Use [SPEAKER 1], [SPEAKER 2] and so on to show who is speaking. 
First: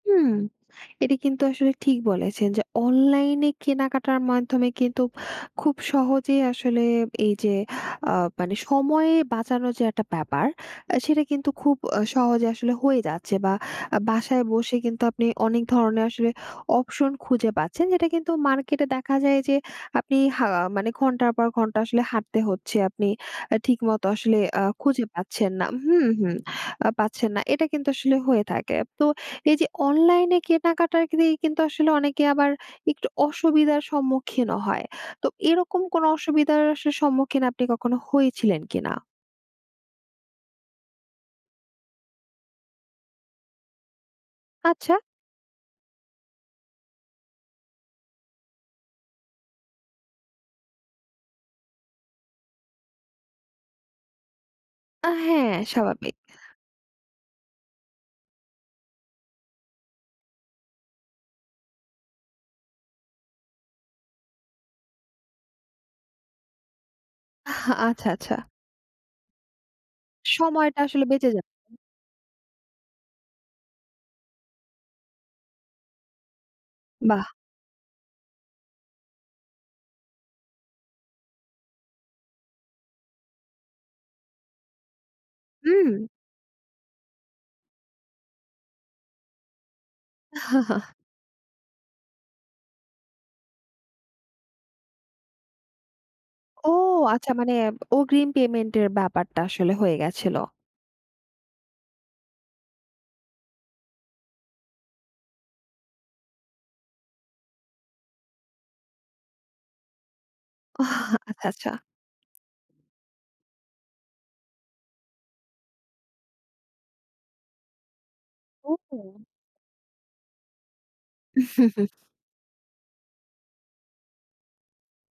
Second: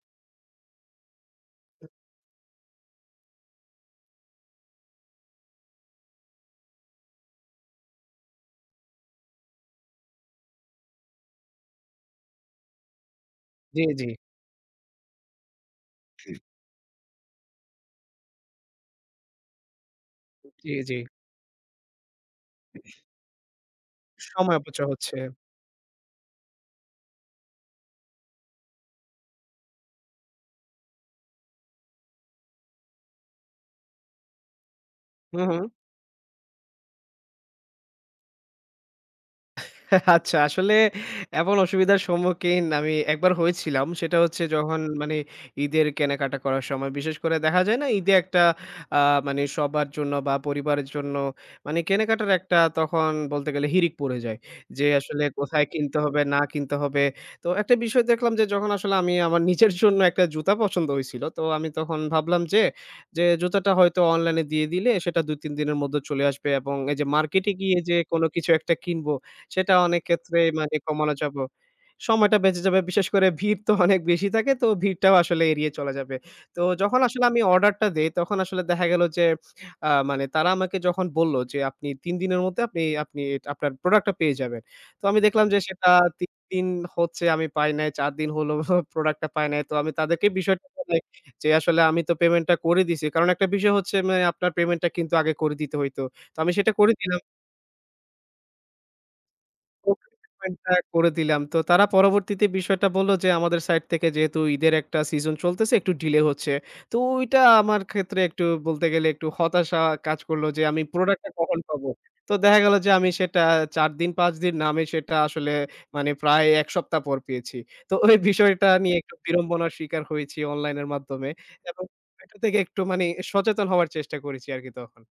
[SPEAKER 1] হুম। এটা কিন্তু আসলে ঠিক বলেছেন যে অনলাইনে কেনাকাটার মাধ্যমে কিন্তু খুব সহজে আসলে এইযে, অ্যা মানে সময়ে বাঁচানো যে একটা ব্যাপার, আ সেটা কিন্তু খুব সহজে আসলে হয়ে যাচ্ছে বা
[SPEAKER 2] জ্বী,
[SPEAKER 1] আ
[SPEAKER 2] জ্বী।
[SPEAKER 1] বাসায় বসে কিন্তু আপনি অনেক ধরনের আসলে অপশন খুঁজে পাচ্ছেন, যেটা কিন্তু মার্কেটে দেখা যায় যে আপনি হা অ্যা
[SPEAKER 2] জ্বী,
[SPEAKER 1] মানে
[SPEAKER 2] জ্বী।
[SPEAKER 1] ঘন্টার পর ঘন্টা আসলে হাঁটতে হচ্ছে, আপনি আ ঠিকমত আসলে
[SPEAKER 2] সময়
[SPEAKER 1] অ্যা
[SPEAKER 2] অপচয়
[SPEAKER 1] খুঁজে
[SPEAKER 2] হচ্ছে।
[SPEAKER 1] পাচ্ছেন না হুম, হুম, আ পাচ্ছেন না। এটা কিন্তু আসলে হয়ে থাকে। তো এইযে অনলাইনে কেনাকাটার দিয়ে কিন্তু আসলে অনেকে আবার একটু অসুবিধার সম্মুখীনও হয়। তো
[SPEAKER 2] হুম, হুম।
[SPEAKER 1] এরকম কোনো অসুবিধার আসলে সম্মুখীন আপনি কখনো হয়েছিলেন কিনা?
[SPEAKER 2] আচ্ছা, আসলে এমন অসুবিধার সম্মুখীন আমি একবার হয়েছিলাম। সেটা হচ্ছে যখন
[SPEAKER 1] আচ্ছা।
[SPEAKER 2] মানে ঈদের কেনাকাটা করার সময়। বিশেষ করে দেখা যায় না ঈদে একটা অ্যা মানে সবার জন্য বা পরিবারের জন্য মানে কেনাকাটার একটা তখন বলতে গেলে হিড়িক পড়ে যায়। যে
[SPEAKER 1] আ
[SPEAKER 2] আসলে
[SPEAKER 1] হ্যাঁ,
[SPEAKER 2] কোথায় কিনতে
[SPEAKER 1] স্বাভাবিক।
[SPEAKER 2] হবে, না কিনতে হবে? তো একটা বিষয় দেখলাম যে যখন আসলে আমি আমার নিজের জন্য একটা জুতা পছন্দ হইছিল। তো আমি তখন ভাবলাম যে, যে "জুতাটা হয়তো অনলাইনে দিয়ে দিলে, সেটা ২-৩ দিনের মধ্যে চলে আসবে" এবং এই যে মার্কেটে গিয়ে যে
[SPEAKER 1] আচ্ছা,
[SPEAKER 2] কোনো
[SPEAKER 1] আচ্ছা।
[SPEAKER 2] কিছু একটা কিনবো, সেটা অনেকক্ষেত্রে মানে
[SPEAKER 1] সময়টা আসলে
[SPEAKER 2] কমানো
[SPEAKER 1] বেঁচে
[SPEAKER 2] যাবো
[SPEAKER 1] যাব
[SPEAKER 2] সময়টা বেঁচে যাবে। বিশেষ করে ভিড় তো অনেক বেশি থাকে, তো ভিড়টাও আসলে এড়িয়ে চলে যাবে। তো যখন আসলে
[SPEAKER 1] বাহ!
[SPEAKER 2] আমি অর্ডার টা দেই, তখন আসলে দেখা গেল যে অ্যা মানে তারা আমাকে যখন বললো যে, "আপনি ৩ দিনের মধ্যে আপনি আপনি আপনার প্রোডাক্টটা পেয়ে যাবেন।" তো আমি দেখলাম যে সেটা
[SPEAKER 1] হুম।
[SPEAKER 2] ৩ দিন হচ্ছে আমি পাই নাই। ৪ দিন হলো প্রোডাক্টটা পাই নাই। তো আমি তাদেরকে বিষয়টা জানাই যে, আসলে আমি তো পেমেন্টটা করে দিছি। কারণ একটা বিষয় হচ্ছে, মানে আপনার পেমেন্ট টা কিন্তু আগে করে দিতে হইত। তো আমি
[SPEAKER 1] ও!
[SPEAKER 2] সেটা করে দিলাম
[SPEAKER 1] আচ্ছা। মানে অগ্রিম পেমেন্টের ব্যাপারটা আসলে
[SPEAKER 2] ও
[SPEAKER 1] হয়ে গেছিল।
[SPEAKER 2] পেমেন্টটা করে দিলাম। তো তারা পরবর্তীতে বিষয়টা বলল যে, "আমাদের সাইড থেকে যেহেতু ঈদের একটা সিজন চলতেছে, একটু ডিলে হচ্ছে।" তো ওইটা আমার ক্ষেত্রে একটু বলতে গেলে একটু হতাশা কাজ করলো যে, "আমি
[SPEAKER 1] আহ!
[SPEAKER 2] প্রোডাক্ট টা
[SPEAKER 1] আচ্ছা,
[SPEAKER 2] কখন
[SPEAKER 1] আচ্ছা।
[SPEAKER 2] পাবো?" তো দেখা গেল যে আমি সেটা ৪ দিন, ৫ দিন না। আমি সেটা আসলে মানে প্রায় ১ সপ্তাহ পর পেয়েছি। তো ওই বিষয়টা নিয়ে একটু
[SPEAKER 1] ও!
[SPEAKER 2] বিড়ম্বনার স্বীকার হয়েছি অনলাইনের মাধ্যমে। এবং এটা থেকে একটু মানে সচেতন হওয়ার চেষ্টা করেছি আরকি তখন।